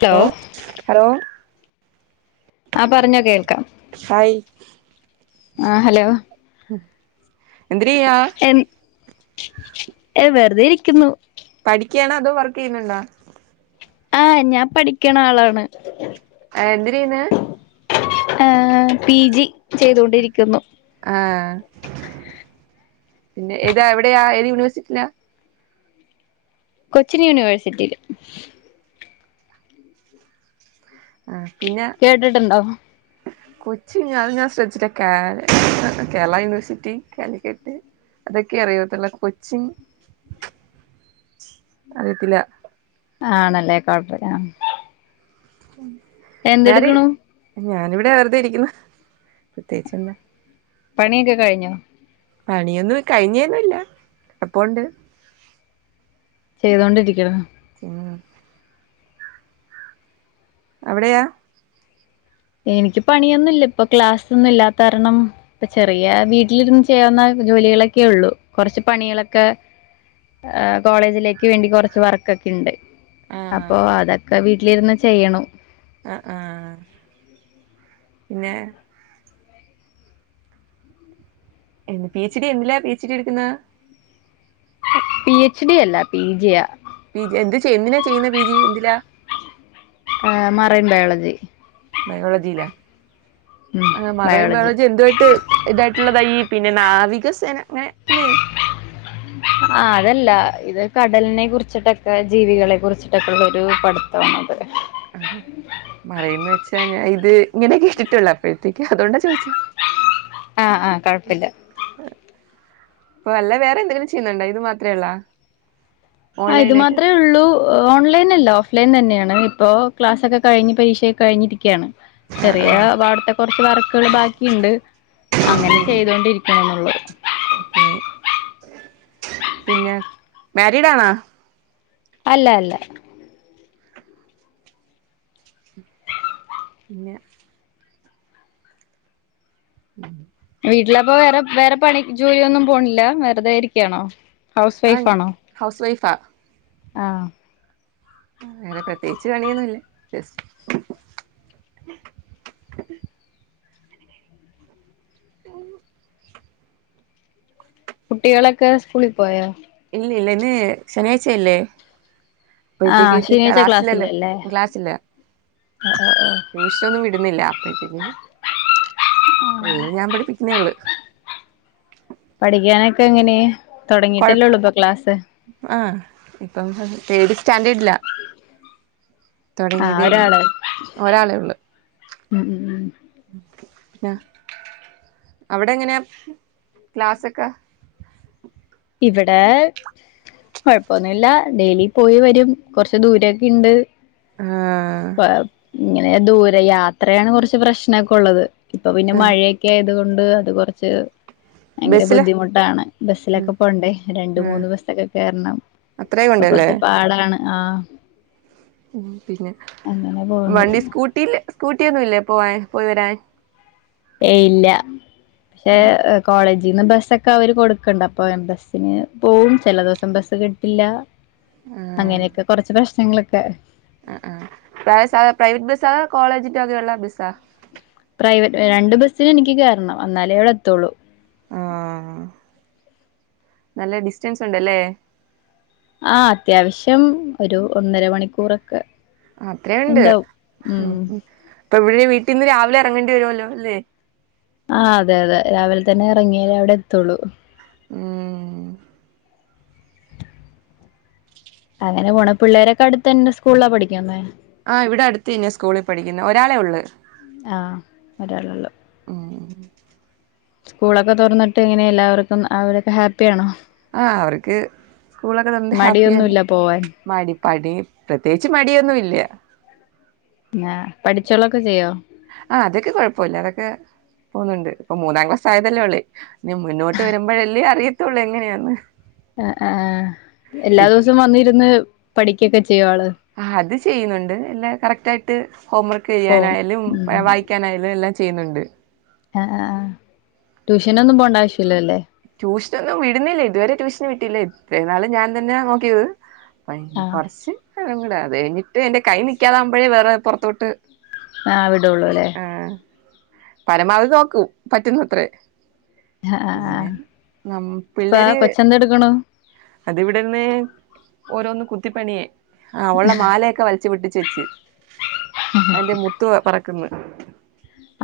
Hello ഓഹ് hello ആഹ് പറഞ്ഞൊ കേൾക്കാം ഹായ് ആ ഹലോ എന്തെര്യ്യാ എനി ഏഹ് വെറുതെ ഇരിക്കുന്നു പഠിക്ക്യാണോ അതൊ വർക്കെയ്യുന്നുണ്ടാ ആഹ് ഞാൻ പഠിക്കണളാണ് ആഹ് എന്തിര് ചെയ്യ്ന്ന് ഏഹ് പി ജി ചെയ്തോണ്ടിരിക്കുന്നു ആഹ് പിന്നെ ഇത് എവിടെയാ ഏത് യൂണിവേഴ്സിറ്റിലാ കൊച്ചിൻ യൂണിവേഴ്സിറ്റിയില് പിന്ന കേട്ടിട്ടുണ്ടോ കൊച്ചി ഞാ ഞാൻ ശ്രദ്ധിച്ചില്ല കേര കേരള യൂണിവേഴ്സിറ്റി കാലിക്കെട്ട് അതൊക്കെ അറിയത്തൊള്ളൂ കൊച്ചിൻ അറിയത്തില്ല ആണല്ലേ കൊഴപ്പില്ല ആഹ് മ്യാരി എന്തെടുക്കണു ഞാനിവിടെ വെറുതെ ഇരിക്കുന്ന് പ്രത്യേകിച്ചെന്നാ പണിയെക്കെ കഴിഞ്ഞോ പണിയൊന്നും കഴിഞ്ഞേന്നുവില്ല കെടപ്പോണ്ട് ചെയ്തോണ്ടിരിക്കാണോ ഉം എവ്ടെയാ എനിക്ക് പണിയൊന്നില്ലപ്പൊ ക്ലാസൊന്നും ഇല്ലാത്താരണം ഇപ്പ ചെറിയ വീട്ടിലിര്ന്ന് ചെയ്യാവുന്ന ജോലികളൊക്കെയൊള്ളു കൊറച്ച് പണികളക്കെ ഏഹ് കോളേജിലേക്ക് വേണ്ടി കൊറച്ച് വർക്കെക്കിണ്ട് അപ്പോ ആഹ് അതൊക്കെ വീട്ടിലിര്ന്ന് ചെയ്യണു ആഹ ആഹ പിന്നെ എന്ത് പിച്ച് ഡി എന്തിലാ പി എച്ച് ഡി എട്ക്ക്ന്നേ പി എച്ച് ഡി അല്ല പി ജിയ പി ജി എന്ത് ചെയ് എന്തിനാ ചെയ്യുന്ന പി ജി എന്തിലാ ഏഹ മറയൻ ബയോളജി. ബയോളജില എഹ മറയൻ ബയോളജി എന്തുവായിട്ട് ഇതായിട്ടുള്ളത ഈ പിന്നെ നാവികസേന അങ്ങനെ ല്ലെ ആഹ അതല്ല ഇത് കടൽനെ കുറിച്ചിട്ടൊക്കെ ജീവികളെ കുറിച്ചിട്ടൊക്കെ ഉള്ള ഒരു പഠ്ത്താണ്ത്. ആഹ മറയന്ന് വെച്ചാ ഞാൻ ഇത് ഇങ്ങനെ കേട്ടിട്ടുള്ളൂ അപ്പോഴത്തേക്ക് അതോണ്ടാ ചോയിച്ചേ ആഹ ആഹ കുഴപ്പില്ല. പ്പ അല്ല വേറെ എന്തെങ്കിലും ചെയ്യുന്ന്ണ്ടോ ഇത് മാത്രേള്ളോ? ആഹ ഇത് മാത്രേ ഉള്ളൂ. ഓൺലൈനല്ല ഓഫ് ലൈൻ തന്നെയാണ് ഇപ്പോ ക്ലാസ്സൊക്കെകഴിഞ് പരീക്ഷയൊക്കെ കഴിഞ്ഞിരിക്കാണ്. ആഹ് ചെറിയ ആഹ് വാട്ത്തെ കൊറച്ച് വർക്കുകൾ ബാക്കിയിണ്ട്. അങ്ങനെ ചെയ്തോണ്ടിരിക്കണ്ന്നുള്ളൂ. അതെ പിന്നെ മാരിഡാണോ? അല്ല അല്ല. പിന്നെ ഉം. വീട്ടിലപ്പ വേറെ വേറെ പണി ജോലിയ ഒന്നും പോണില്ല വെറുതെയിരിക്കാണോ? ഹൗസ് ആഹ് വൈഫാണോ? ഹൗസ് വൈഫാ ആഹ വേറെ പ്രത്യേകിച്ച് പണിയൊന്നുല്ല ജസ് കുട്ടികളൊക്കെ സ്കൂളി പോയോ? ഇല്ല ഇല്ല ഇന്ന് ശനിയാഴ്ചയല്ലേ? പ്പഴ്ത്തേക്ക് ആഹ് ഇപി ശനിയാഴ്ച ക്ലാസില്ലല്ലോ ക്ലാസ്സില്ലല്ലേ ക്ലാസില്ല. ട്യുഷനൊന്നും വിടുന്നില്ല അപ്പഴത്തേക് ഉള്ളത് ഞാൻ പഠിപ്പിക്കുന്നേ ഉള്ളു. പഠിക്കാനൊക്കെ എങ്ങനെ തുടങ്ങിയിട്ടല്ലേള്ളു പ്പൊ ക്ലാസ് ആഹ ഇപ്പം തെഡ് സ്റ്റാൻഡേർഡില. ആഹ് ഉള്ളൂ ഒരാള് ഒരാളെ ഉം ഉം ഉം ന്ന അവിടെങ്ങനെയാ ക്ലാസൊക്കെ? ഇവടെ കുഴപ്പൊന്നുല്ല ഡെയിലി പോയി വരും കൊറച്ച് ദൂരൊക്കെ ഇണ്ട്. ആഹ പ്പ ഇങ്ങനെ ദൂരെ യാത്രയാണ് കൊർച്ച് പ്രശ്നൊക്കെ ഉള്ളത് ഇപ്പൊ പിന്നെ ആഹ് മഴയി ക്കെആയത്‌ കൊണ്ട് അത് കൊറച്ച് ഭയങ്കര ബസ്സില് ബുദ്ധിമുട്ടാണ് ഉം ബസിലൊക്കെ. പ്പോണ്ടേ രണ്ട് ആഹ് മൂന്ന് ബസൊക്കെ കേറണം അത്രേ ഇപ്പൊ കൊണ്ടല്ലേ കൊർച്ച് പാടാണ് ആഹ ഉം പിന്നെ അങ്ങനെ പോകുന്നു വണ്ടി സ്കൂട്ടിൽ സ്കൂട്ടി ഒന്നുല്ലേ പോവാൻ പോയിവരാൻ. ഏയ് ഇല്ല ഏഹ കോളേജിന്ന് ബസ്സൊക്കെ അവര് കൊട്ക്ക്ണ്ട് അപ്പൊ ഞ ബസ്സിന് പോവും ചില ദെവസം ബസ് കിട്ടില്ല. അങ്ങനെയൊക്കെ കൊറച്ച് പ്രശ്നങ്ങളൊക്കെ. ആഹ ആഹ [unintelligible] പ്രൈവറ്റ് ബസ്സാ കോളേജിന്റെ വകയുള്ള ബസ്സാ? പ്രൈവറ്റ് എ രണ്ട് ബസ്സിന് എനിക്ക് കേറണം എന്നാലേ അവിടെ എത്തുള്ളൂ. ആഹ് നല്ല ഡിസ്റ്റൻസ് ഉണ്ടല്ലേ ആഹ് അത്യാവിശ്യം ഒരു ഒന്നര മണിക്കൂറൊക്കെ അത്രയുണ്ട് ഉം ഇപ്പ ഇവിടെ വീട്ടിന്ന് രാവിലെ എറങ്ങണ്ടി വരുമല്ലോ ല്ലേ ആഹ് അതെ അതെ രാവില് തന്നെ എറങ്ങിയാലേ അവിടത്തൊള്ളൂ ഉം അങ്ങനെ പോണ് പിള്ളേരൊക്കെ അടുത്തന്ന സ്കൂളിലാ പഠിക്ക്ന്നേ ആ ഇവിടെ അടുത്ത് തന്നേ സ്കൂളി പഠിക്ക്ന്ന് ഒരാളെ ഒള്ള് ആഹ് ഒരാളൊള്ളൂ ഉം സ്കൂളൊക്കെ തൊറന്ന്ട്ട് എങ്ങനെ എല്ലാവർക്കും അവരൊക്കെ ഹാപ്പിയാണോ ആഹ് അവർക്ക് സ്കൂളൊക്കെ തൊറന്ന്ട്ട് ഹാപ്പിയാണ് മടിയൊന്നുല്ല പോവാൻ മടി പടി പ്രത്യേകിച്ച് മടിയൊന്നു ഇല്ല ആഹ് പഠിച്ചൊക്കെ ചെയ്യോ ആഹ് അതൊക്കെ കൊഴപ്പല്ല അതൊക്കെ പോന്നുണ്ട് ഇപ്പ മൂന്നാം ക്ലാസ് ആയതല്ലേ ഒള്ളേ ഇഞ് മുന്നോട്ട് വരുമ്പഴല്ലേ അറിയത്തൊള്ളേ എങ്ങനെയാന്ന് അഹ് അഹ് എല്ലാ ദിവസും വന്നിരുന്ന് പഠിക്കൊക്കെ ചെയ്യോ ആള് ആഹ് അത് ചെയ്യ്ന്ന്ണ്ട് എല്ലാ കറക്റ്റ് ആയിട്ട് ഹോം വർക്ക് പോവും ചെയ്യാനായാലും ഉം വായി കാനായലും എല്ലാം ചെയ്യുന്നുണ്ട് ആഹ് ആഹ് ട്യൂഷനൊന്നും പോണ്ട ആവശ്യല്ലല്ലേ ട്യൂഷൻ വിടുന്നില്ല ഇതുവരെ ട്യൂഷന് വീട്ടില്ല ഇത്ര നാളും ഞാൻ തന്നെ നോക്കീത് അപ്പ ഇനി ആഹ് കൊറച്ച് കഴിയൂലേ അത് കഴിഞ്ഞിട്ട് എന്റെ കൈ നിക്കാതാവുമ്പഴേ വേറെ പൊറത്തോട്ട് ആഹ് വിടുള്ളൂ അല്ലേ ആഹ് പരമാവധി നോക്കും പറ്റുന്നത്രേ ആഹ് ആഹ് ആഹ് പിന്നെ നം ഇപ്പാ കൊച്ചെന്തെടുക്കുണു അത് ഇവിടര്ന്ന് ഓരോന്ന് കുത്തിപ്പണീ ആഹ് ഓളെ മാലയൊക്കെ വലച്ച്പെട്ടിച്ച് വെച്ച് അതിന്റെ മുത്ത് പെ പെറക്ക്ന്ന്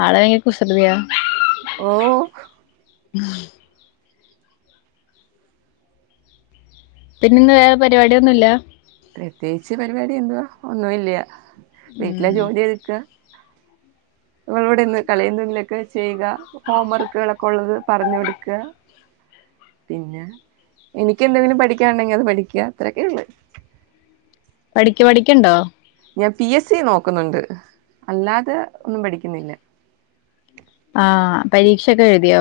ആള് ഭയങ്കര കുസൃതിയാ ഓഹ് ഉം പിന്നെ ഇന്ന് വേറ പരിവാടിയൊന്നുല്ല പ്രത്യേകിച്ച് പരിവാടി എന്തുവാ ഒന്നുല്ല്യ വീട്ടിലെ ഉം ജോലി ഒതുക്ക നിൾ ഇവിടന്ന് [unintelligible] ചെയ്യുക ഹോം വർക്ക്കളൊക്കെ ഉള്ളത് പറഞ് കൊട്ക്ക പിന്നെ എനിക്ക് എന്തെങ്കിലും പഠിക്കാണ്ടെങ്കി അത് പഠിക്ക അത്രൊക്കെ ഒള്ള് പഠിക്ക പഠിക്ക്ണ്ടോ ഞാ പി എ സ്സി നോക്കുന്നുണ്ട് അല്ലാതെ ഒന്നും പഠിക്കുന്നില്ല ആഹ് പരീക്ഷ ഒക്ക എഴുതിയോ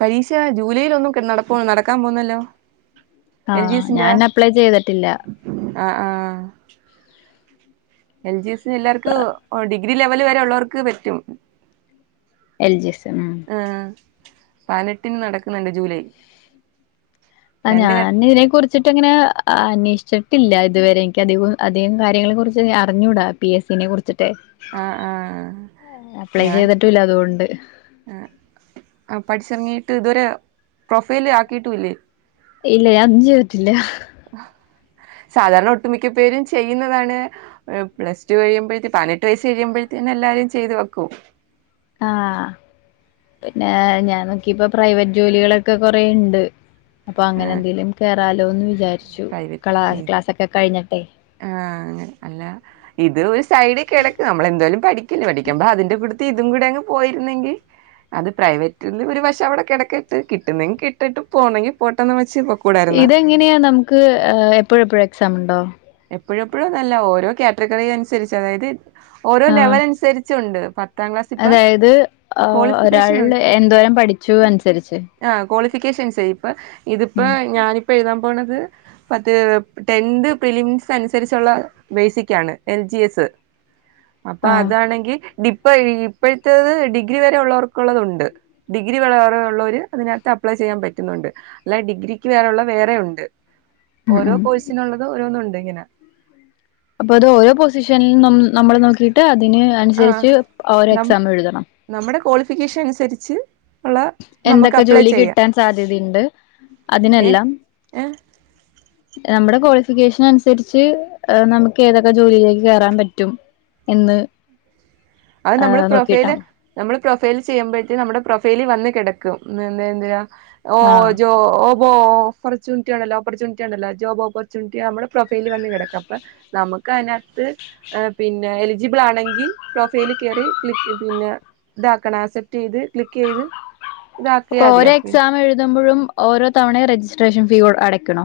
പരീക്ഷ ജൂലൈയിലൊന്നും നടക്കാ നടക്കാൻ പോവുന്നല്ലോ എൽ ജി ആഹ് എസി ന്റെ ഞാൻ അപ്ലൈ ചെയ്തിട്ടില്ല ആഹ് ആഹ് എൽ ജി എസി ന് എല്ലർക്കും ഡിഗ്രി ലെവൽ വരെ ഉള്ളവർക്ക് പറ്റും എൽ ജി എസ് ഉം ആഹ് പതിനെട്ടിന് നടക്ക്ന്ന്ണ്ട് ജൂലൈ ആ രണ്ട് ഘട്ട ഞാൻ ഇതിനെ കുറി ച്ചിട്ടങ്ങനെ അന്വേഷിച്ചിട്ടില്ല ഇതുവരെ എനിക്ക് അധിക്കും അധികം കാര്യങ്ങളെ കുറിച്ച് അറിഞ്ഞൂട പി എസ് സി നെ കുറിച്ചിട്ട് ആഹ് ആഹ് ഞാൻ ചെയ്തിട്ടുല്ല അതുകൊണ്ട് ആഹ് ആ പഠിച്ചറങ്ങീട്ട് ഇതുവരെ പ്രൊഫൈൽ ആക്കിട്ടുല്ലേ ഇല്ല അഞ്ച്ത്തില്ല സാധാരണ ഒട്ടുമിക്ക പേരും ചെയ്യുന്നതാണ് പ്ലസ് ടു കഴിയുമ്പഴേ പതിനെട്ട് വസ് കഴിയുമ്പഴത്തേന്നെ എല്ലാരും ചെയ്തു വെക്കും ആഹ് പിന്നെ ഞാൻ നോക്കിപ്പൊ പ്രൈവറ്റ് ജോലികളൊക്കെ കൊറേണ്ട് അപ്പൊ അങ്ങനെ ആഹ് എന്തെലും കേയറാലോന്ന് വിചാര്ച്ചു പ്രൈവറ്റ് ക്ലാ ക്ലാസ്ക്കെ കഴിഞ്ഞിട്ടെ ആഹ് അങ്ങനെ അല്ല. ഇത് ഒരു സൈഡിൽ കിടക്ക നമ്മളെന്തായാലും പഠിക്കല്ലേ പഠിക്കുമ്പം അതിന്റെ കൂട്ടത്തിൽ ഇതും കൂടെ അങ്ങ് പോയിരുന്നെങ്കി അത് പ്രൈവറ്റിൽന്ന് ഒരു പക്ഷെ അവിടെ കിടക്കട്ട് കിട്ടുന്നെങ്കി കിട്ടട്ട് പോണെങ്കിൽ പോട്ടെന്ന് വെച്ച് പൊ ഇതെങ്ങനെയാ നമുക്ക് എപ്പോഴെപ്പോഴും എക്സാം ണ്ടോ? എപ്പോഴെപ്പോഴു ന്നല്ല ഓരോ കാറ്റഗറി അനുസരിച്ച് അതായത്. ഓരോ ആഹ് ലെവൽ അനുസരിച്ചുണ്ട് പത്താം ക്ലാസ് ഇപ്പ അതായത് ക്വാളിഫിക്കേഷൻ ഒ ചൂ അനുസരിച്ച്. ആ ക്വാളിഫിക്കേഷൻസരി ഇപ്പ ഇതിപ്പോ ഞാനി പ്പ എഴുതാൻ പോണത് മറ്റേ ടെൻത്. ഫിലിംസ് അനുസരിച്ചുള്ള ബേസിക്കാണ് എൽ ജി എസ് അപ്പൊ ആഹ് അതാണെങ്കി. ഡിപ്പോ ഇപ്പഴത്തത് ഡിഗ്രി വരെ ഉള്ളവർക്കുള്ളത് ഉണ്ട്. ഡിഗ്രി വരെ ഉള്ളവര് അതിനകത്ത് അപ്ലൈ ചെയ്യാൻ പറ്റുന്നുണ്ട്. അല്ല ഡിഗ്രിക്ക് വേറെള്ള വേറെ ഉണ്ട് ഉം ഓരോ ഉം കോഴ്സിനുള്ളത് ഓരോന്നും ഉണ്ട് ഇങ്ങനെ. അപ്പൊ അത് ഓരോ പൊസിഷൻ ന്നോം നമ്മള് നോക്കിട്ട് അതിന് അനുസരിച്ച് ഓരോ എക്സാം എഴുതണം. നമ്മടെ ക്വാളിഫിക്കേഷൻ അനുസരിച്ച് ഉള്ള. നമുക്ക് എന്തൊക്കെ അപ്ലൈ ജോലി ചെയ്യാം കിട്ടാൻ സാധ്യതയുണ്ട് ഏ അതിനെല്ലാം? ഏ നമ്മടെ ക്വാളിഫിക്കേഷൻ അനുസരിച്ച് നമുക്ക് ഏതൊക്കെ ജോലിയിലേക്ക് കേറാൻ പറ്റും? എന്ന് അത് നമ്മള് പ്രൊഫൈല്. നോക്കിയിട്ടാണ് നമ്മള് പ്രൊഫൈൽ ചെയ്യുമ്പോഴത്തേ നമ്മുടെ പ്രൊഫൈലീ വന്ന് കെടക്കും എന്താ എന്താ എന്തയാ. ഓഹ് ആഹ് ജോ ഓഹ് വോഫർച്യുണിറ്റി ഉണ്ടല്ലോ ഓപ്പർച്യുണിണ്ടല്ലോ ജോബ്ഓപ്പർച്യുണ്റ്റി നമ്മള് പ്രൊഫൈലിൽ വന്ന് കിടക്ക അപ്പൊ. നമക്ക് അയിനാത്ത് പിന്നെ എലിജിബിൾ ആണെങ്കി. പ്രൊഫൈൽ കയറി ക്ലിക്ക് പിന്നെ ഇതാക്കണം ആക്സെപ്റ്റയ്ത് ക്ലിക്ക് ചെയ്ത്. അപ്പൊ ഇതാക്കിയാതി ഓരോ അപ്പ എക്സാം എഴുതുമ്പോഴും ഓരോ തവണയും രജിസ്ട്രേഷൻ ഫീ അടയ്ക്കണോ?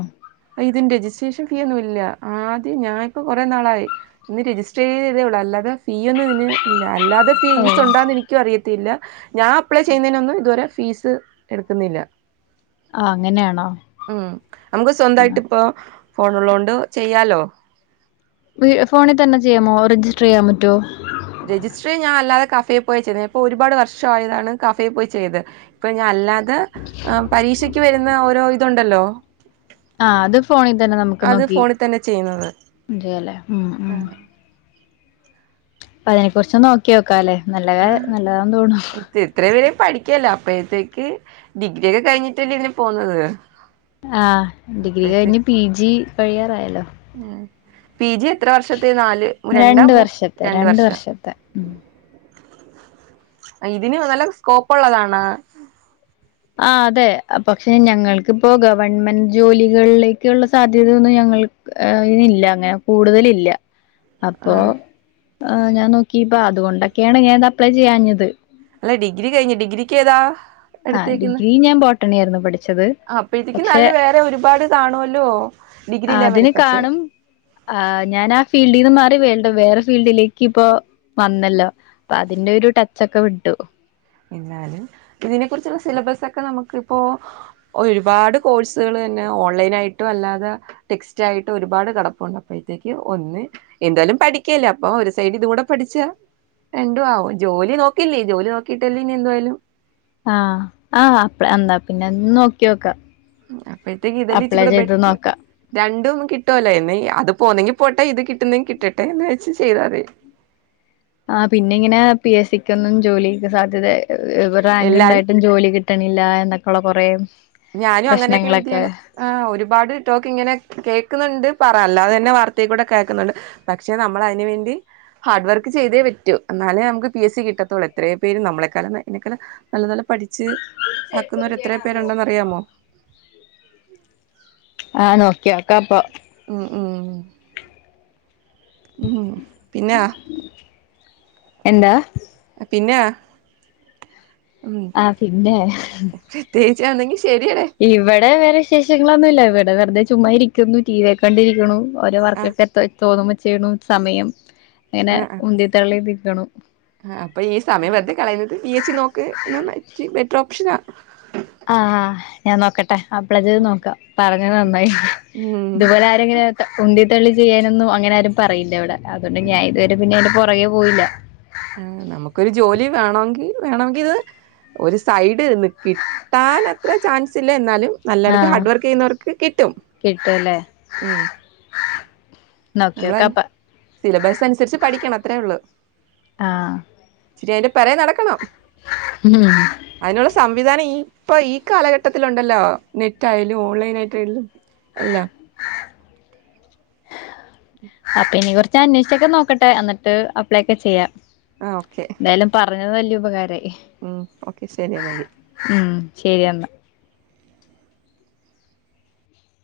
അഹ് ഇതിന്റെ രജിസ്ട്രേഷൻ ഫീ ഒന്നും ഇല്ല ആദ്യം ഞാനി പ്പോ കുറെ നാളായി. ഇന്ന് രജിസ്റ്റർയേയ്തെ ഉള്ളൂ അല്ലാതെ ഫീ ഒന്നും ഇന് ഇല്ല അല്ലാതെ ഓ ഫീസ് ഉണ്ടാന്ന്നി ക്ക്യും അറിയത്തില്ല ഞാൻ അപ്ലൈ ചെയ്യുന്നതിനൊന്നും ഇതുവരെ ഫീസ് എടുക്കുന്നില്ല. ആഹ് അങ്ങനെയാണോ? തായിട്ട് ഇപ്പൊ ഫോൺള്ളോണ്ട് ചെയ്യാലോ. ഫോണിൽ തന്നെ ചെയ്യാമോ രജിസ്റ്റർ ചെയ്യാൻ പറ്റോ? രജിസ്റ്റർ ഞാൻ അല്ലാതെ കഫയി പോയി ചെയ്തത് ഒരു പാട് വർഷം ആയതാണ് കഫയി പോയി ചെയ്ത്. ഇപ്പൊ ഞൻ അല്ലാതെ പരീക്ഷക്ക് വരുന്ന ഓരോ ഇതുണ്ടല്ലോ. ആഹ് അത് ഫോണിൽ തന്നെ നമുക്ക് അത് നോക്കി ഫോണിൽ തന്നെ ചെയ്യുന്നത് ചെയ്യല്ലേ ഉം ആ ഉം പ്പതിനെ കുറിച്ച്ഒന്ന് നോക്കി നോക്കാല്ലെ നല്ലത നല്ലതാന്ന് തോണു ഇത്രയും വരെ പഠിക്കല്ലോ അപ്പോഴത്തേക്ക് ഡിഗ്രിയ ഒക്കെ കഴിഞ്ഞിട്ടല്ലേ ഇതിന് പോന്നുന്നത്. ആഹ് ഡിഗ്രി കഴിഞ്ഞ് പി ജി കഴിയാറായല്ലോ. ഉം പി ജി എത്ര വർഷത്തെ നാല് രണ്ടോ രണ്ട് മൂ വർഷത്തെ രണ്ട് വർഷം. വർഷത്തെ ഉം. ഇതിന് നല്ല സ്കോപ്പ് ഉള്ളതാണ് ആഹ് അതെ പക്ഷെ ഞങ്ങൾക്കിപ്പോ ഗവൺമെന്റ് ജോലികളിലേക്കുള്ള സാധ്യത ഒന്നും ഞങ്ങൾ. ഏഹ് ഇതില്ല അങ്ങനെ കൂടുതലില്ല. അപ്പോ ആഹ് ഞാൻ നോക്കിയപ്പോ അതുകൊണ്ടൊക്കെയാണ് ഞാനത് അപ്ലെ ചെയ്യാഞ്ഞത്. അല്ല ഡിഗ്രി കഴിഞ്ഞാ ഡിഗ്രിക്ക് ഏതാ? ആഹ് ഡിഗ്രി ഞാൻ ബോട്ടണി ആരുന്നു പഠിച്ചത് ആഹ് അപ്പഴതിക്ക് പക്ഷെ നല്ല വേറെ ഒരുപാട് കാണുമല്ലോ ഡിഗ്രി ലെവലിൽ അതിന് പഠിച്ചെ കാണും ആഹ് ഞാൻ ആ ഫീൽഡീന്ന് മാറി വീണ്ടും വേറെ ഫീൽഡിലേക്ക് ഇപ്പോ വന്നല്ലോ. അപ്പൊ അതിന്റെ ഒരു ടച്ചൊക്കെ വിട്ടു. എന്നാലും ഇതിനെ കുറിച്ചുള്ള സിലബസ് ഒക്കെ നമുക്കിപ്പോ. ഒരുപാട് കോഴ്സുകൾ തന്നെ ഓൺലൈൻ ആയിട്ടും അല്ലാതെ. ടെക്സ്റ്റായിട്ട് ഒരുപാട് കെടപ്പൊണ്ട് അപ്പഴത്തേക്ക് ഒന്ന് എന്തായാലും പഠിക്കുവല്ലേ അപ്പൊ ഒരു സൈഡ് ഇത് കൂടെ പഠിച്ചാ രണ്ടും ആവും ജോലി നോക്കിയില്ലേ ജോലി നോക്കീട്ടല്ലേ ഇനി എന്തുവായാലും ആഹ് ആഹ് അപ്ലെ എന്നാ പിന്നെ ഒന്ന് നോക്കിയോക്കാം അപ്പോഴത്തേക്ക് ഇതല്ലേ ഇച്ചിം കൂടെ ബെറ്ററ് നോക്കാം രണ്ടും കിട്ടുവല്ലൊ എന്ന ഇ അത് പോന്നെങ്കി പോട്ടെ ഇത് കിട്ടുന്നെങ്കി കിട്ടട്ടെ എന്ന് വെച്ച് ചെയ്താത് ആഹ് പിന്നെ ഇങ്ങനെ പി എസ് സിക്ക് ഒന്നും ജോലി സാധ്യതെ ആഹ് റാങ്ക് എല്ലാരും ഇണ്ടായിട്ടും ജോലി കി ട്ടണില്ല എന്നൊക്കെയുള്ള കൊറേ ഞാനും അങ്ങനൊക്കെ പ്രശ്നങ്ങളൊക്കെ എഴുതിയാണ് ആഹ് ഒരുപാട് ടോക്ക് ഇങ്ങനെ കേക്കുന്നുണ്ട് പറ അല്ലാതെ തന്നെ വാർത്തെ കൂടെ കേക്ക്ന്നുണ്ട് പക്ഷെ നമ്മള് അതിന് വേണ്ടി ഹാർഡ് വർക്ക് ചെയ്തേ പറ്റൂ അന്നാലേ നമുക്ക് പി എസ് സി കിട്ടത്തൊള്ളു എത്രയോ പേര് നമ്മളെക്കാളും നല്ലോലെ പഠിച്ച് ആക്കുന്നവർ എത്രയോ പേരുണ്ടെന്നറിയാമോ ആഹ് നോക്കിയോക്കാപ്പൊ ഉം ഉം ഉം പിന്നാ എന്താ പിന്നാ ആഹ് പിന്നെ ചേച്ചി എന്നെങ്കി ശെരിയേ ഇവടെ വേറെ വിശേഷങ്ങളൊന്നും ഇല്ല ഇവിടെ വെറുതെ ചുമ്മായിരിക്കുന്നു ടി വി യൊക്കെ കണ്ടിരിക്കണു ഓരോ ആ വർക്കൊക്കെ എത്ര തോന്നുമ്പോ ചെയ്യണു സമയം ഇങ്ങനെ ഉന്തി തള്ളി നിക്കണു ആഹ് അപ്പൊ ഈ സമയം വെറുതെ കളയുന്നത് പി എസി നോക്ക് ബെറ്റർ ഓപ്ഷനാ ആഹ് ആഹ് ഞാൻ നോക്കട്ടെ അപ്ലെ ചെയ്തു നോക്കാം പറഞ്ഞത് നന്നായി ഉം ഇതുപോലെ ആരും ഇങ്ങനെ ഉന്തിത്തള്ളി ചെയ്യാനൊന്നും അങ്ങനെ ആരും പറയില്ല ഇവടെ അതോണ്ട് ഞാൻ ഇതുവരെ പിന്നെ ഇതിന്റെ പുറകെ പോയില്ല ആഹ് നമുക്കൊരു ജോലി വേണോങ്കി വേണോങ്കി ഇത് ഒരു സൈഡ് നി കിട്ടാൻ അത്ര ചാൻസ് ഇല്ല എന്നാലും നല്ലോണക്ക് ആഹ് ഹാർഡ് വർക്ക് ചെയ്യുന്നവർക്ക് കിട്ടും കിട്ടുവല്ലേ ഉം നമ്മളയിൻ നോക്കിയോക്കാപ്പ സിലബസ് അനുസരിച്ച് പഠിക്കണം അത്രേ ഉള്ളൂ ആഹ് ഇച്ചിരി അയിന്റെ പിറകെ നടക്കണം ഉം അയിനുള്ള സംവിധാനം ഇ ഇപ്പൊ ഈ കാലഘട്ടത്തിലുണ്ടല്ലോ നെറ്റായാലും ഓൺലൈൻ ആയിട്ടായാലും എല്ലാം ആ പിന്നെ ഇവിടത്തെ അന്വേഷിച്ചൊക്കെ നോക്കട്ടെ അന്നിട്ട് അപ്ലൈ ഒക്കെ ചെയ്യാ ആഹ് ഓക്കെ ഏന്തായാലും പറഞ്ഞത് വല്യ ഉപകാരായി ഉം ഓക്കെ ശരി എന്നങ്കി ഉം ശരി എന്നാ